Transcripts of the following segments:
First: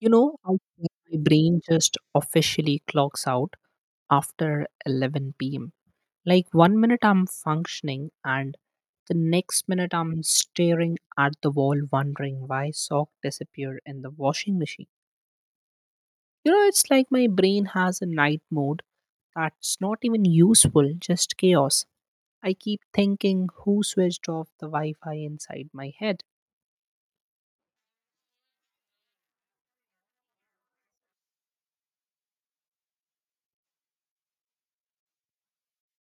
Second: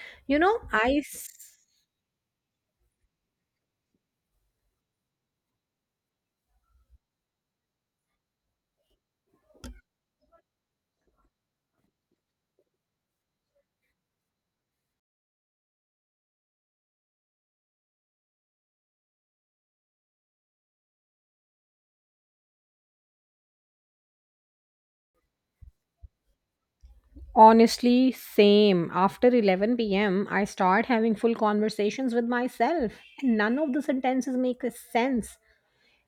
You know, You I know, think I my s- brain just officially clocks out after 11 p.m. Like one minute I'm functioning and the next minute I'm staring at the wall wondering why sock disappeared in the washing machine. You know, it's like my brain has a night mode that's not even useful, just chaos. I keep thinking who switched off the Wi Fi inside my head. Honestly, same. After 11 p.m., I start having full conversations with myself, and none of the sentences make a sense.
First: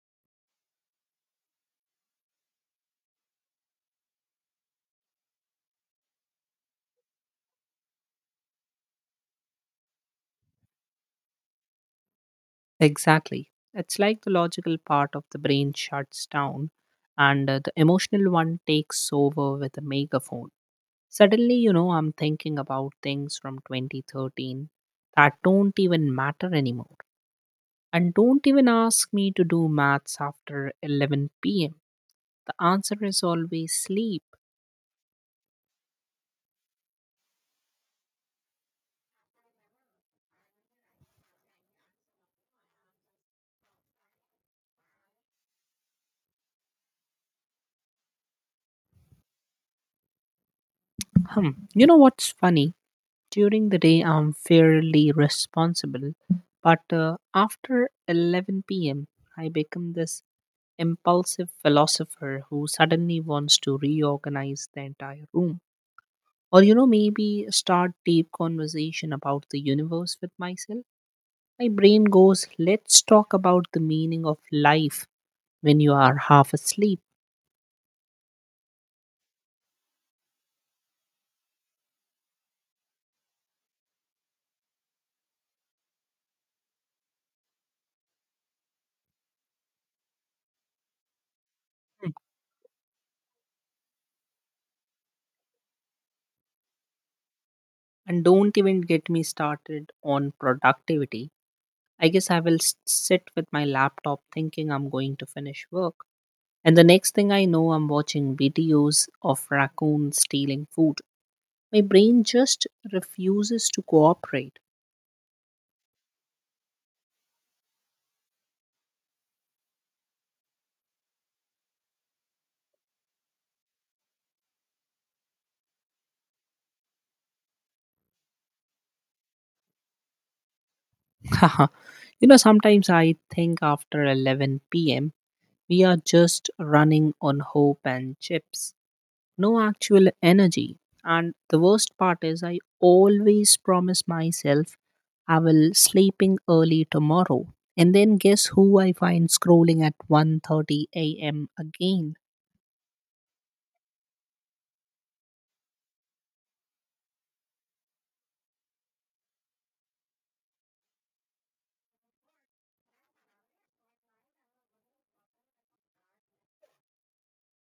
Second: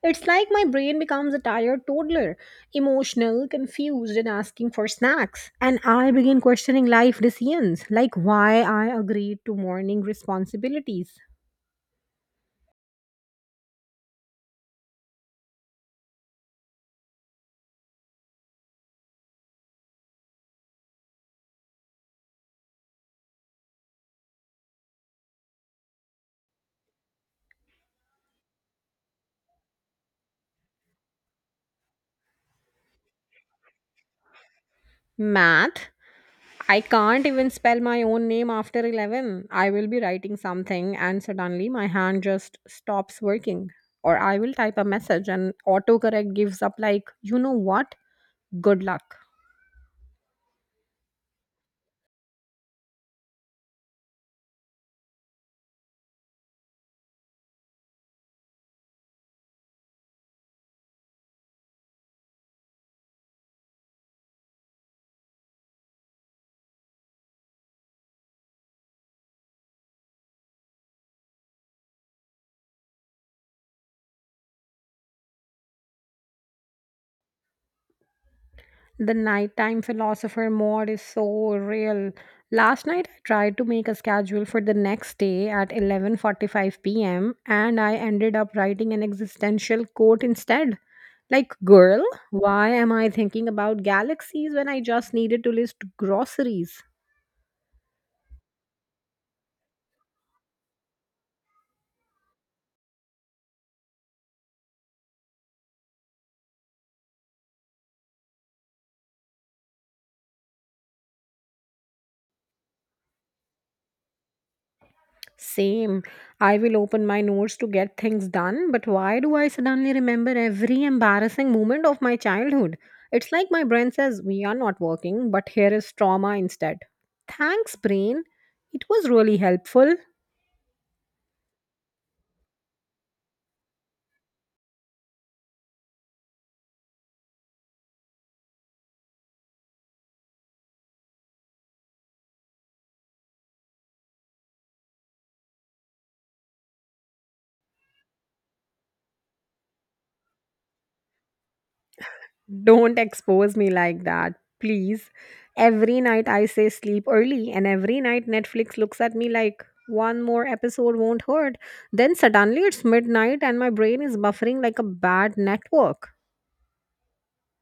It's like my brain becomes a tired toddler, emotional, confused, and asking for snacks. And I begin questioning life decisions, like why I agreed to morning responsibilities. Exactly. It's like the logical part of the brain shuts down and the emotional one takes over with a megaphone. Suddenly, I'm thinking about things from 2013 that don't even matter anymore. And don't even ask me to do maths after 11 p.m. The answer is always sleep. Math? I can't even spell my own name after 11. I will be writing something and suddenly my hand just stops working. Or I will type a message and autocorrect gives up, like, you know what? Good luck. Hmm. You know what's funny? During the day, I'm fairly responsible, but after 11 p.m., I become this impulsive philosopher who suddenly wants to reorganize the entire room, or maybe start deep conversation about the universe with myself. My brain goes, let's talk about the meaning of life when you are half asleep. The nighttime philosopher mode is so real. Last night I tried to make a schedule for the next day at 11:45 p.m. and I ended up writing an existential quote instead. Like, girl, Hmm. why am I thinking about galaxies when I just needed to list groceries? And don't even get me started on productivity. I guess I will sit with my laptop thinking I'm going to finish work, and the next thing I know, I'm watching videos of raccoons stealing food. My brain just refuses to cooperate. Same. I will open my notes to get things done, but why do I suddenly remember every embarrassing moment of my childhood? It's like my brain says, "We are not working, but here is trauma instead." Thanks, brain. It was really helpful. Sometimes I think after 11 p.m., we are just running on hope and chips, no actual energy. And the worst part is, I always promise myself I will sleeping early tomorrow. And then guess who I find scrolling at 1:30 a.m. again? Don't expose me like that, please. Every night I say sleep early, and every night Netflix looks at me like, one more episode won't hurt. Then suddenly it's midnight, and my brain is buffering like a bad network.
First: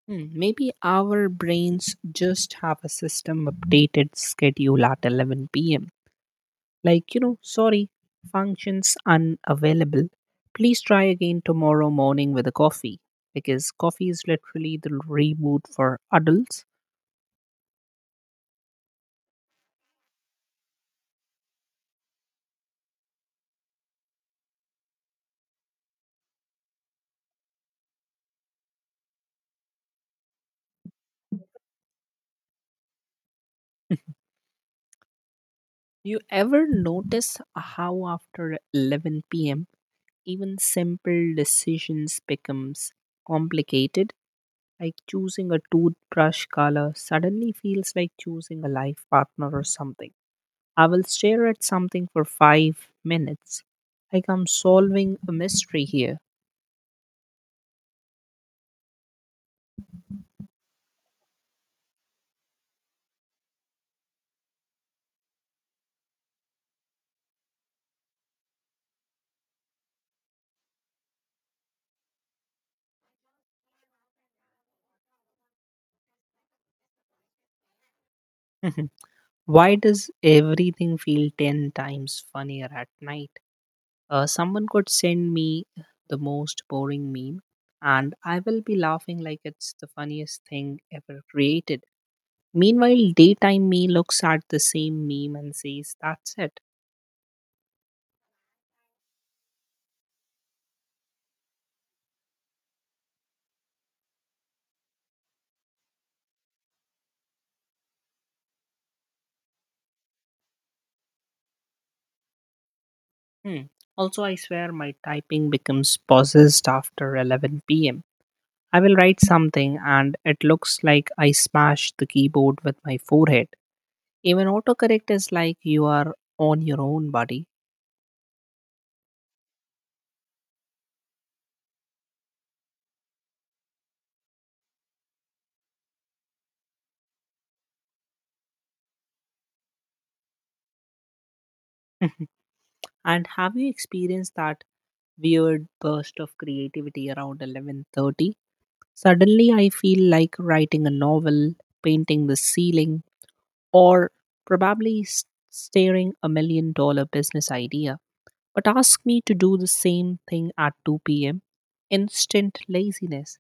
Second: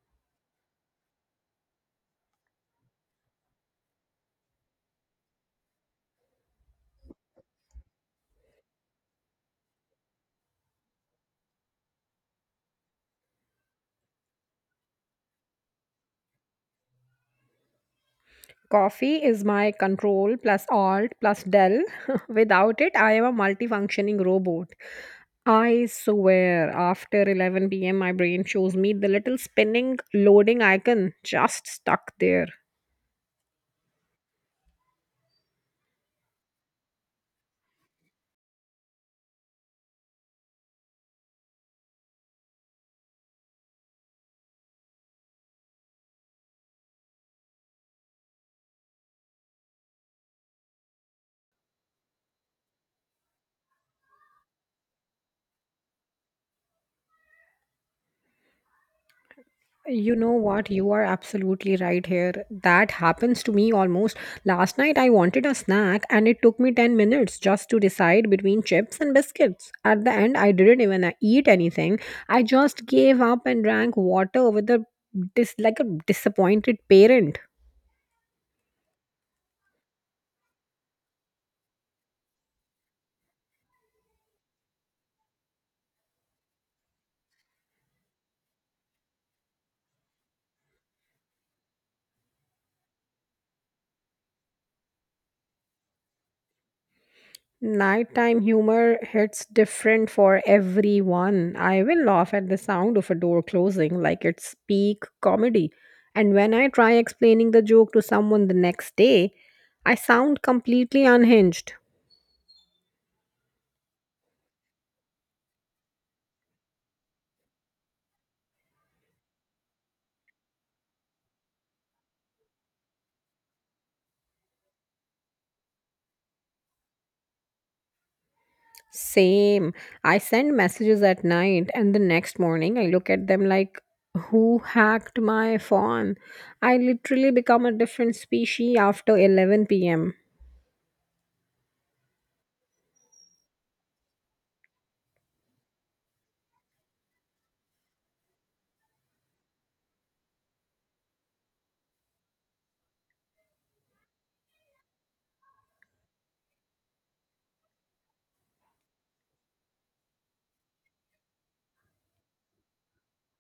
Hmm, maybe our brains just have a system updated schedule at 11 p.m., like, sorry, functions unavailable. Please try again tomorrow morning with a coffee, because coffee is literally the reboot for adults. Coffee is my control plus alt plus del. Without it, I am a multifunctioning robot. I swear, after 11 p.m., my brain shows me the little spinning loading icon just stuck there. You ever notice how after 11 p.m. even simple decisions becomes complicated? Like choosing a toothbrush color suddenly feels like choosing a life partner or something. I will stare at something for 5 minutes. Like I'm solving a mystery here. You know what? You are absolutely right here. That happens to me almost. Last night I wanted a snack and it took me 10 minutes just to decide between chips and biscuits. At the end, I didn't even eat anything. I just gave up and drank water with a like a disappointed parent. Why does everything feel 10 times funnier at night? Someone could send me the most boring meme, and I will be laughing like it's the funniest thing ever created. Meanwhile, daytime me looks at the same meme and says, "That's it." Nighttime humor hits different for everyone. I will laugh at the sound of a door closing like it's peak comedy. And when I try explaining the joke to someone the next day, I sound completely unhinged. Hmm. Also, I swear my typing becomes possessed after 11 pm. I will write something, and it looks like I smashed the keyboard with my forehead. Even autocorrect is like, you are on your own, buddy. Same. I send messages at night and the next morning I look at them like, who hacked my phone? I literally become a different species after 11 pm. Mhm. And have you experienced that weird burst of creativity around 11:30? Suddenly I feel like writing a novel, painting the ceiling, or probably staring $1 million business idea. But ask me to do the same thing at 2 p.m. Instant laziness.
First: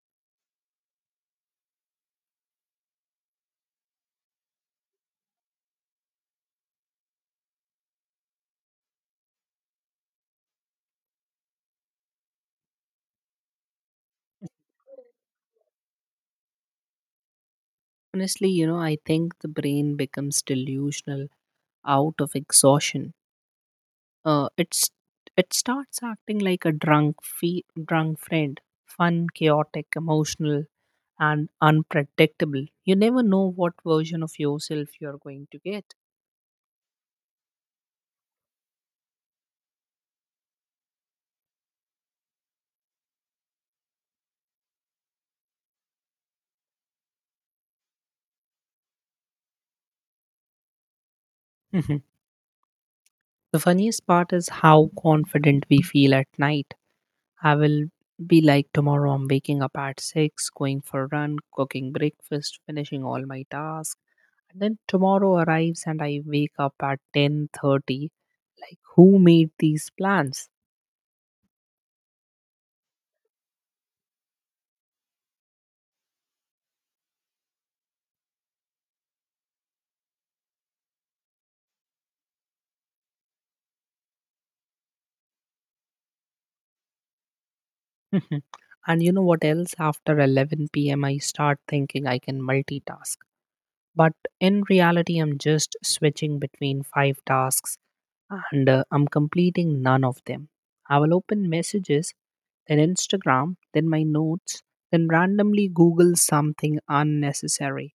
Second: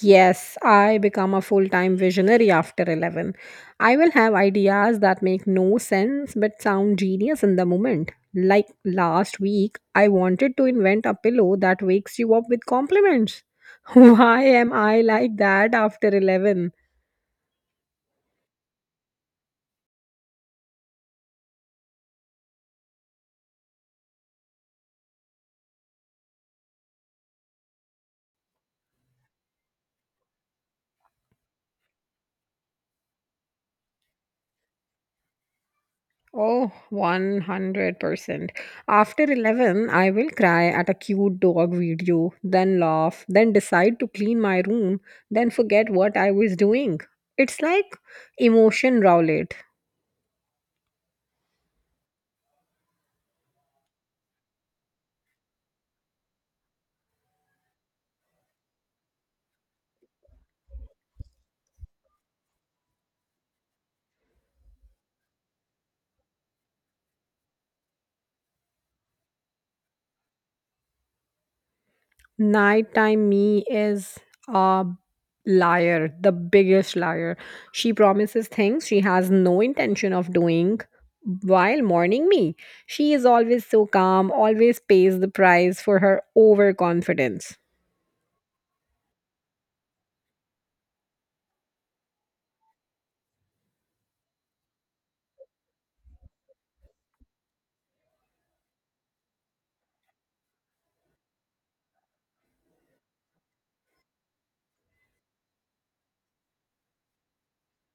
Yes, I become a full time visionary after 11. I will have ideas that make no sense but sound genius in the moment. Like last week, I wanted to invent a pillow that wakes you up with compliments. Why am I like that after 11? Honestly, I think the brain becomes delusional out of exhaustion. Uh, it's it starts acting like a drunk drunk friend, fun, chaotic, emotional, and unpredictable. You never know what version of yourself you're going to get. Oh, 100%. After 11, I will cry at a cute dog video, then laugh, then decide to clean my room, then forget what I was doing. It's like emotion roulette. Mhm. The funniest part is how confident we feel at night. I will be like, tomorrow I'm waking up at 6, going for a run, cooking breakfast, finishing all my tasks. And then tomorrow arrives and I wake up at 10:30, like, who made these plans? Nighttime me is a liar, the biggest liar. She promises things she has no intention of doing. While morning me, she is always so calm, always pays the price for her overconfidence. Mhm. And you know what else? After 11 p.m., I start thinking I can multitask. But in reality, I'm just switching between five tasks, and I'm completing none of them. I will open messages, then Instagram, then my notes, then randomly Google something unnecessary.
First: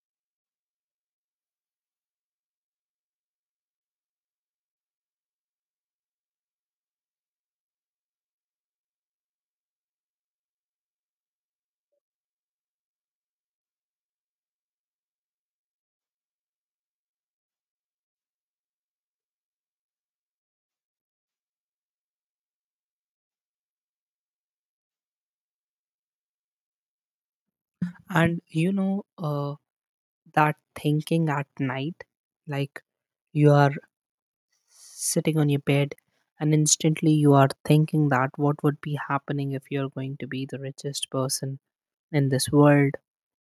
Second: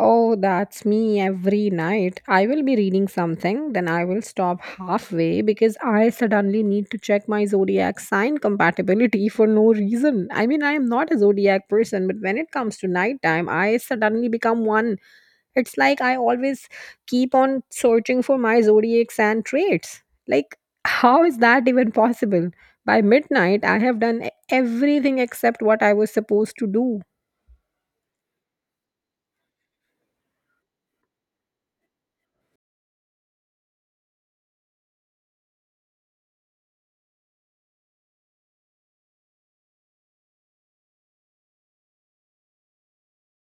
Oh, that's me every night. I will be reading something, then I will stop halfway because I suddenly need to check my zodiac sign compatibility for no reason. I mean, I am not a zodiac person, but when it comes to nighttime, I suddenly become one. It's like I always keep on searching for my zodiacs and traits. Like, how is that even possible? By midnight, I have done everything except what I was supposed to do. And you know, that thinking at night, like, you are sitting on your bed, and instantly you are thinking that what would be happening if you're going to be the richest person in this world,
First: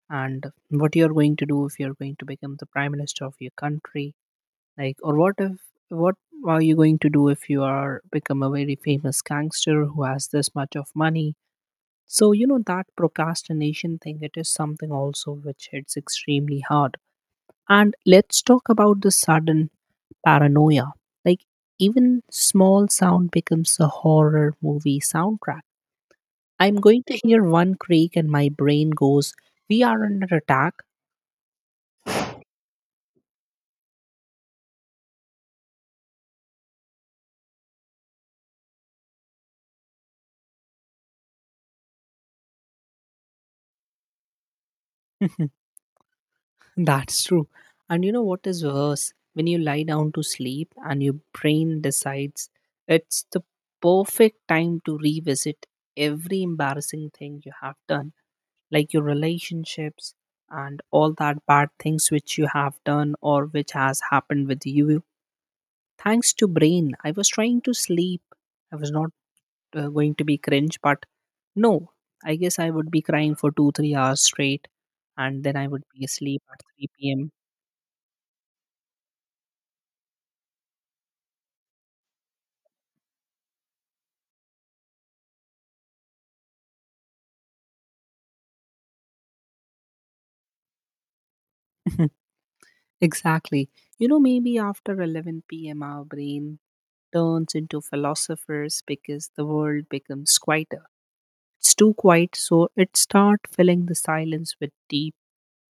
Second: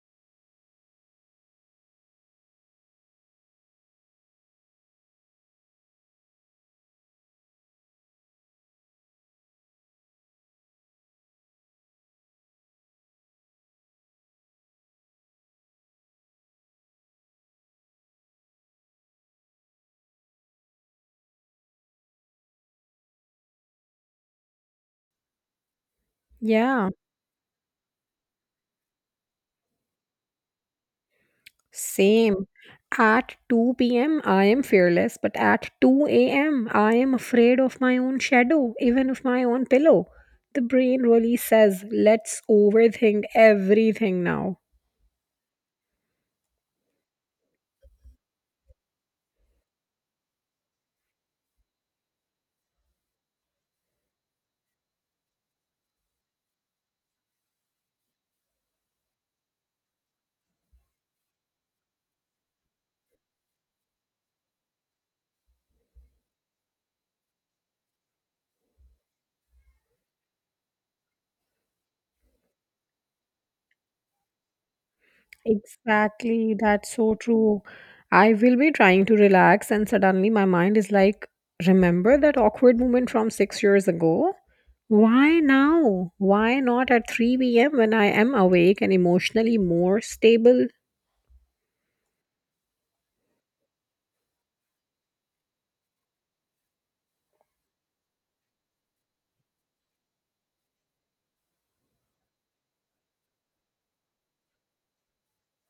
and what you're going to do if you're going to become the prime minister of your country, like, or what if, what are you going to do if you are become a very famous gangster who has this much of money? So you know that procrastination thing, it is something also which hits extremely hard. And let's talk about the sudden paranoia. Like, even small sound becomes a horror movie soundtrack. I'm Yeah, going to hear one creak and my brain goes, "We are under attack." same. At 2 p.m., I am fearless, but at 2 a.m., I am afraid of my own shadow, even of my own pillow. The brain really says, let's overthink everything now. That's true. And you know what is worse? When you lie down to sleep and your brain decides it's the perfect time to revisit every embarrassing thing you have done, like your relationships, and all that bad things which you have done or which has happened with you. Thanks to brain, I was trying to sleep. I was not going to be cringe, but no, I guess I would be crying for two, 3 hours straight, and then I would be asleep Exactly, at that's 3 so p.m. true. I will be trying to relax, and suddenly my mind is like, remember that awkward moment from 6 years ago? Why now? Why not at 3 p.m. when I am awake and emotionally more stable? Exactly. You know, maybe after 11 p.m., our brain turns into philosophers because the world becomes quieter. It's too quiet, so it starts filling the silence with deep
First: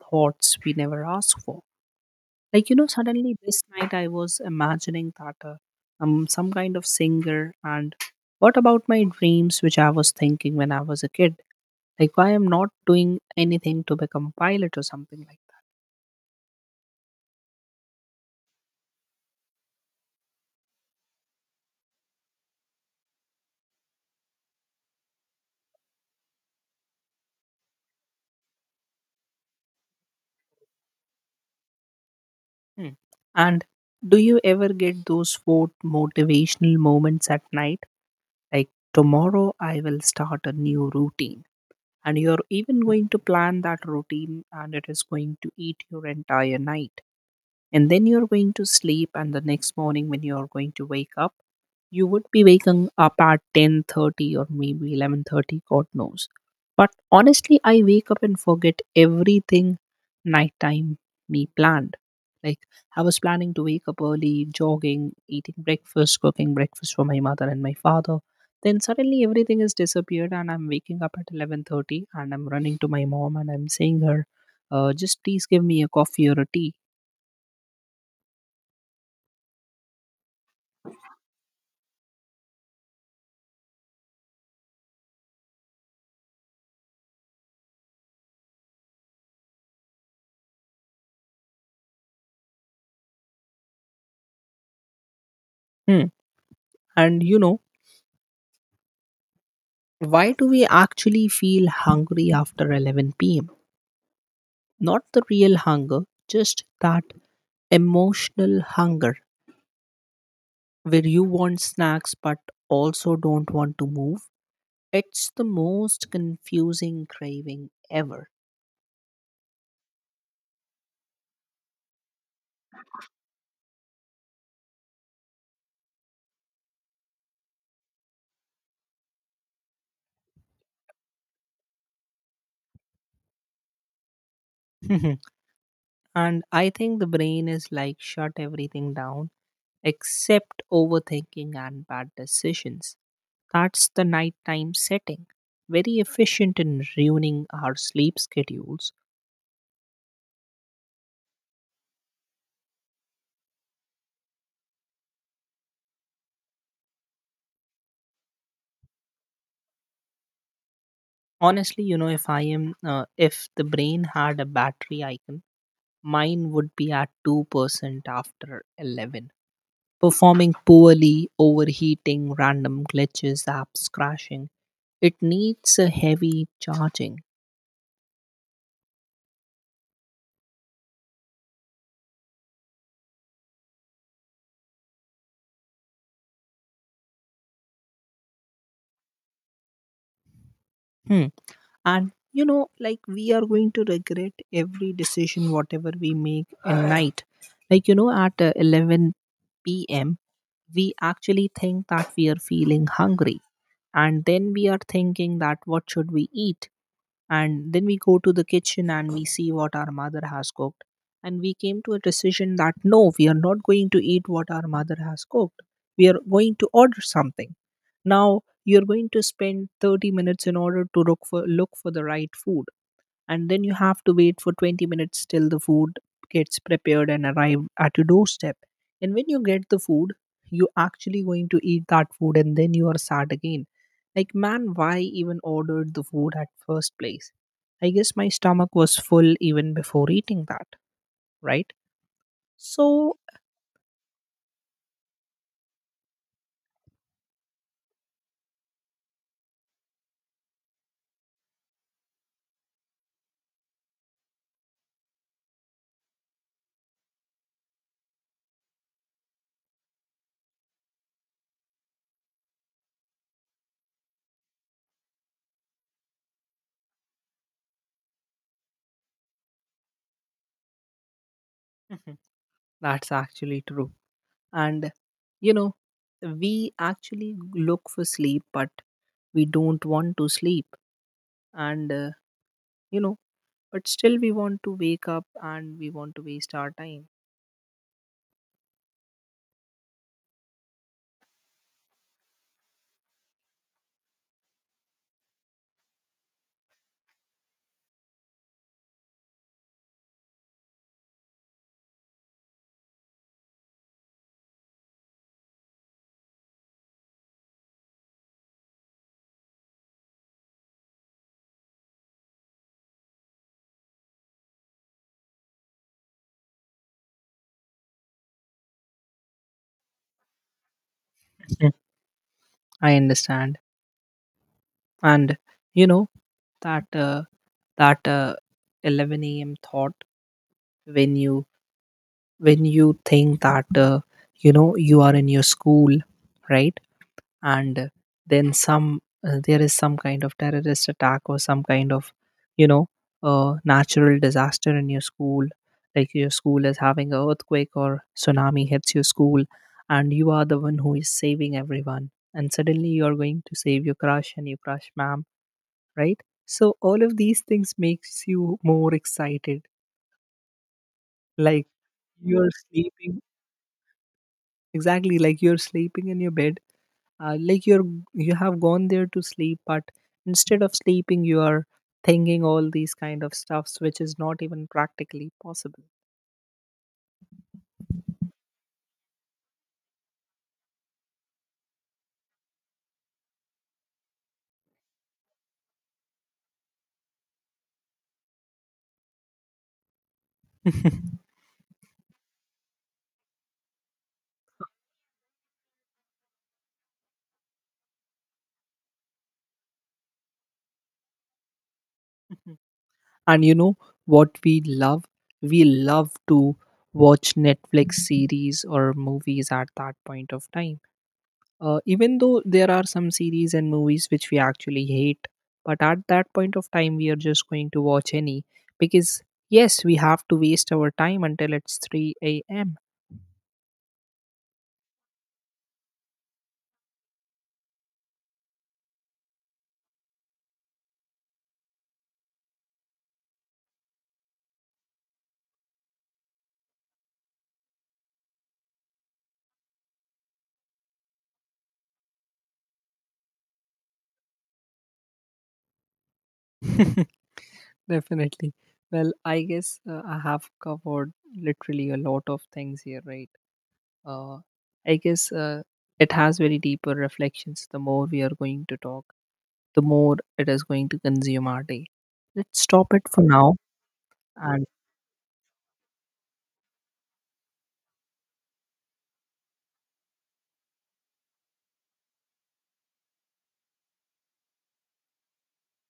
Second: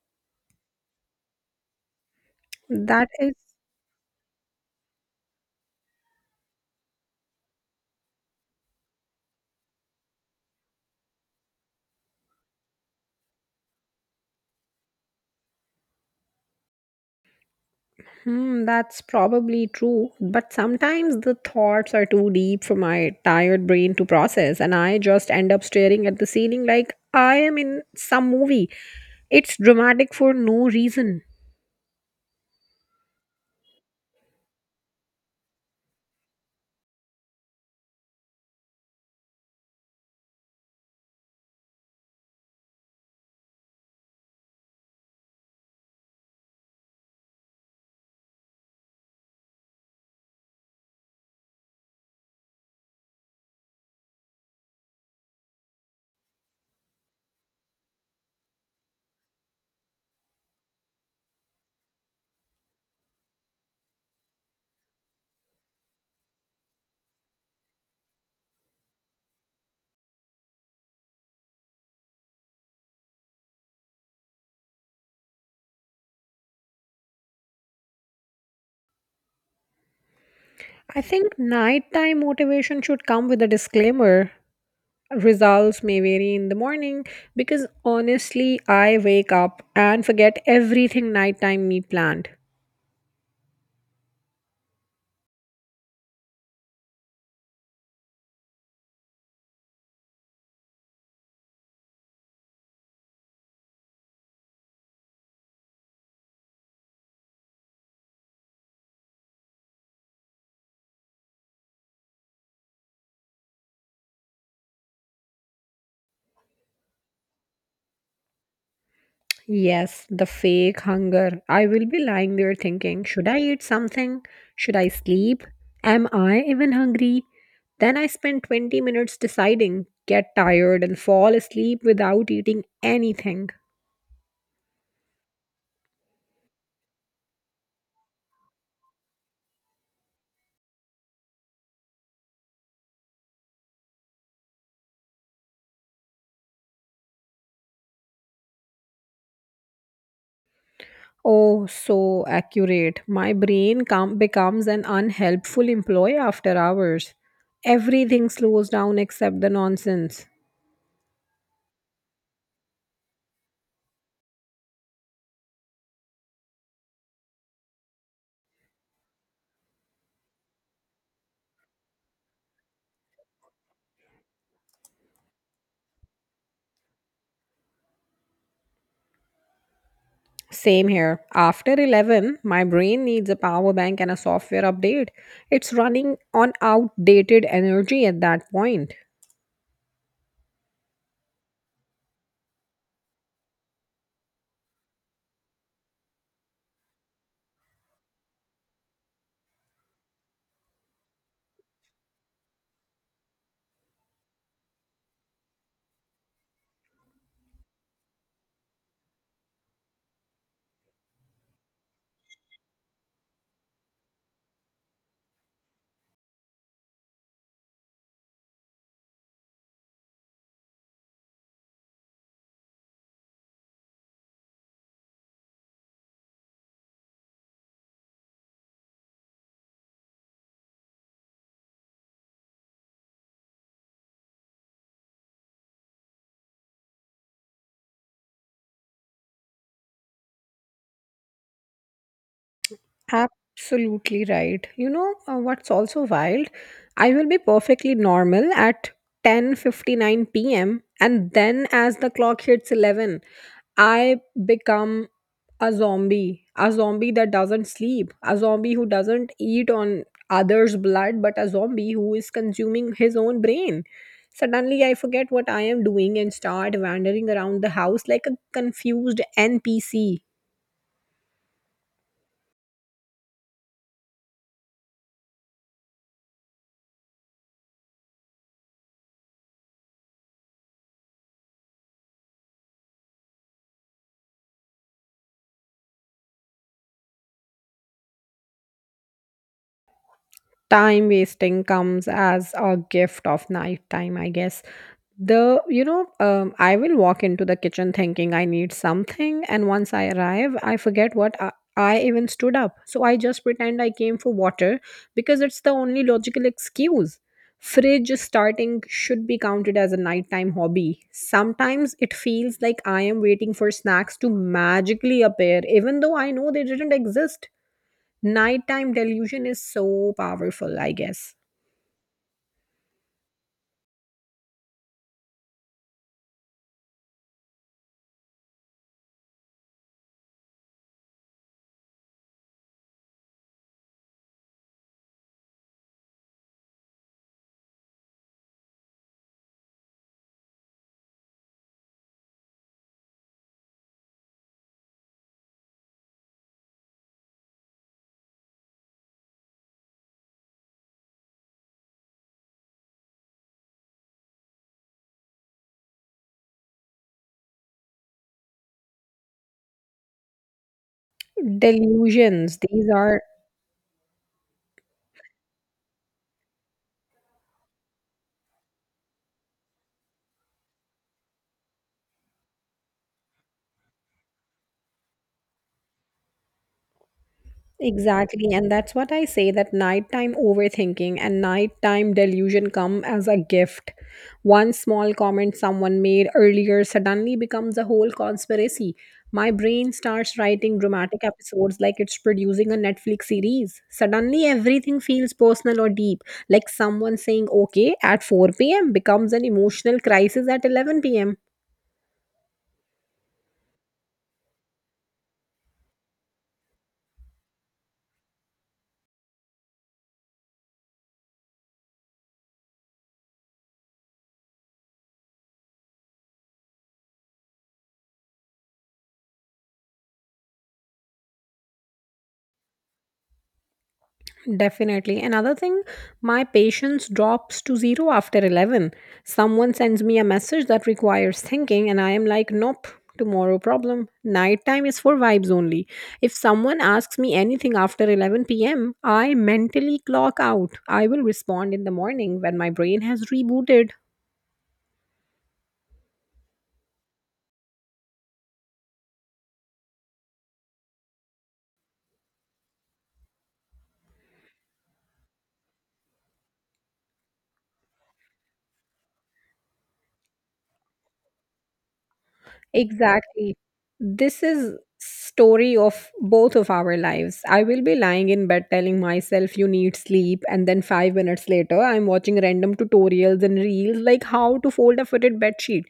thoughts we never ask for. Like, That suddenly is, this night I was imagining that I'm some kind of singer. And what about my dreams which I was thinking when I was a kid? Like, why I'm not doing anything to become pilot or something like that? hmm, that's probably true. But sometimes the thoughts are too deep for my tired brain to process, and I just end up staring at the ceiling like I am in some movie. It's dramatic for no reason. Hmm. And do you ever get those quote motivational moments at night, like, tomorrow I will start a new routine? And you're even going to plan that routine, and it is going to eat your entire night. And then you're going to sleep, and the next morning when you're going to wake up, you would be waking up at 10:30 or maybe 11:30, god knows. But honestly, I wake up and forget everything nighttime me planned. Like, I was planning to wake up early, jogging, eating breakfast, cooking breakfast for my mother and my father. Then suddenly everything has disappeared, and I'm waking up at 11:30, and I'm running to my mom, and I'm saying her, just please give me a coffee or a tea. I think nighttime motivation should come with a disclaimer. Results may vary in the morning because honestly, I wake up and forget everything nighttime me planned. Hmm. And you know, why do we actually feel hungry after 11 p.m.? Not the real hunger, just that emotional hunger where you want snacks but also don't want to move. It's the most confusing craving ever. Yes, the fake hunger. I will be lying there thinking, should I eat something? Should I sleep? Am I even hungry? Then I spend 20 minutes deciding, get tired, and fall asleep without eating anything. And I think the brain is like, shut everything down except overthinking and bad decisions. That's the nighttime setting. Very efficient in ruining our sleep schedules. Oh, so accurate. My brain becomes an unhelpful employee after hours. Everything slows down except the nonsense. Honestly, you know, if I am if the brain had a battery icon, mine would be at 2% after 11. Performing poorly, overheating, random glitches, apps crashing. It needs a heavy charging. Same here. After 11, my brain needs a power bank and a software update. It's running on outdated energy at that point. Hmm. And you know, like, we are going to regret every decision whatever we make at night. Like, at 11 p.m., we actually think that we are feeling hungry, and then we are thinking that what should we eat. And then we go to the kitchen and we see what our mother has cooked, and we came to a decision that no, we are not going to eat what our mother has cooked, we are going to order something. Now you're going to spend 30 minutes in order to look for the right food, and then you have to wait for 20 minutes till the food gets prepared and arrived at your doorstep. And when you get the food, you actually going to eat that food, and then you are sad again, like, man, why even ordered the food at first place? I guess my stomach was full even before eating that. Right? So Absolutely right. You know, what's also wild? I will be perfectly normal at 10:59 p.m. and then as the clock hits 11, I become a zombie that doesn't sleep, a zombie who doesn't eat on others' blood, but a zombie who is consuming his own brain. Suddenly, I forget what I am doing and start wandering around the house like a confused NPC. Mhm. That's actually true. And you know, we actually look for sleep but we don't want to sleep. And you know but still we want to wake up and we want to waste our time. Time wasting comes as a gift of nighttime, I guess. The you know I will walk into the kitchen thinking I need something, and once I arrive I forget what I even stood up, so I just pretend I came for water because it's the only logical excuse. Fridge starting should be counted as a nighttime hobby. Sometimes it feels like I am waiting for snacks to magically appear even though I know they didn't exist. Nighttime delusion is so powerful, I guess. Mm, I understand. And you know that that uh, 11 a.m. thought when you think that you know you are in your school, right? And then some there is some kind of terrorist attack or some kind of you know natural disaster in your school, like your school is having a earthquake or tsunami hits your school, and you are the one who is saving everyone, and suddenly you are going to save your crush and your crush ma'am, right? So all of these things makes you more excited, like, you're Delusions, these sleeping, are exactly like you're sleeping in your bed, like, you have gone there to sleep, but instead of sleeping you are thinking all these kind of stuffs which is not even practically possible. exactly, and that's what I say that nighttime overthinking and nighttime delusion come as a gift. One small comment someone made earlier suddenly becomes a whole conspiracy. My brain starts writing dramatic episodes like it's producing a Netflix series. Suddenly, everything feels personal or deep. Like someone saying okay at 4 p.m. becomes an emotional crisis at 11 pm. And you know what we love? We love to watch netflix series or movies at that point of time, even though there are some series and movies which we actually hate, but at that point of time we are just going to watch any, because yes, we have to waste our time until it's 3 a.m. Definitely. Another thing, my patience drops to zero after 11. Someone sends me a message that requires thinking, and I am like, nope, tomorrow problem. Nighttime is for vibes only. If someone asks me anything after 11 p.m., I mentally clock out. I will respond in the morning when my brain has rebooted. Definitely. Well, I guess I have covered literally a lot of things here, right? Uh, I guess it has very deeper reflections. The more we are going to talk, the more it is going to consume our day. Let's stop it for Exactly. now. This And is story of both of our lives. I will be lying in bed telling myself you need sleep and then 5 minutes later I'm watching random tutorials and reels like how to fold a fitted bed sheet.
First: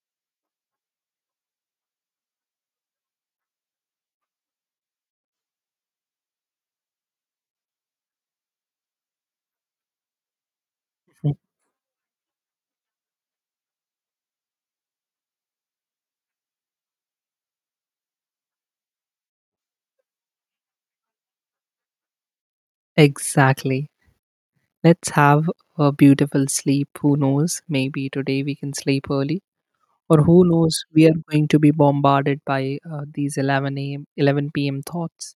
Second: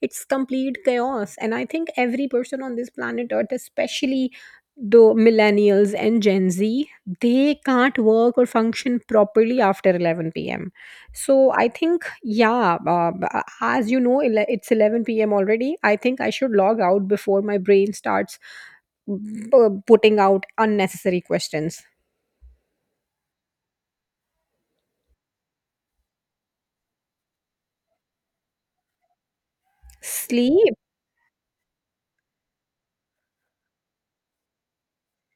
It's complete chaos, and I think every person on this planet earth, especially the millennials and Gen Z, they can't work or function properly after 11 p.m. So I think, yeah, as you know, it's 11 p.m. already. I think I should log out before my brain starts b- putting out unnecessary questions. Exactly, let's have a beautiful sleep. Who knows? Maybe today we can sleep early, or who Sleep, knows? We are going to be bombarded by these 11 a.m., 11 p.m. thoughts.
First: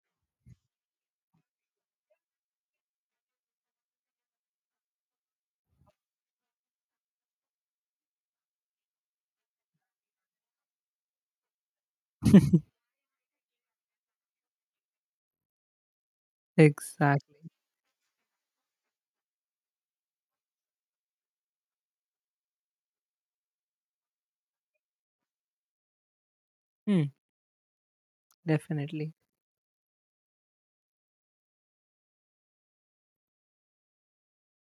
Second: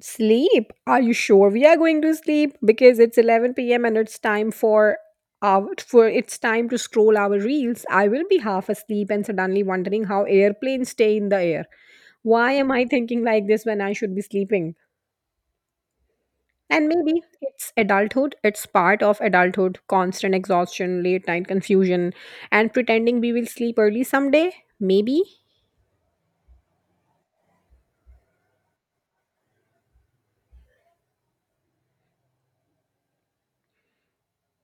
sleep. Are you sure we are going to sleep? Because it's 11 p.m. and it's time for our for it's time to scroll our reels. I will be half asleep and suddenly wondering how airplanes stay in the air. Why am I thinking like this when I should be sleeping? And maybe Exactly. it's adulthood. It's part of adulthood constant exhaustion, late night confusion, and pretending we will sleep early someday. Maybe. Hmm. Definitely.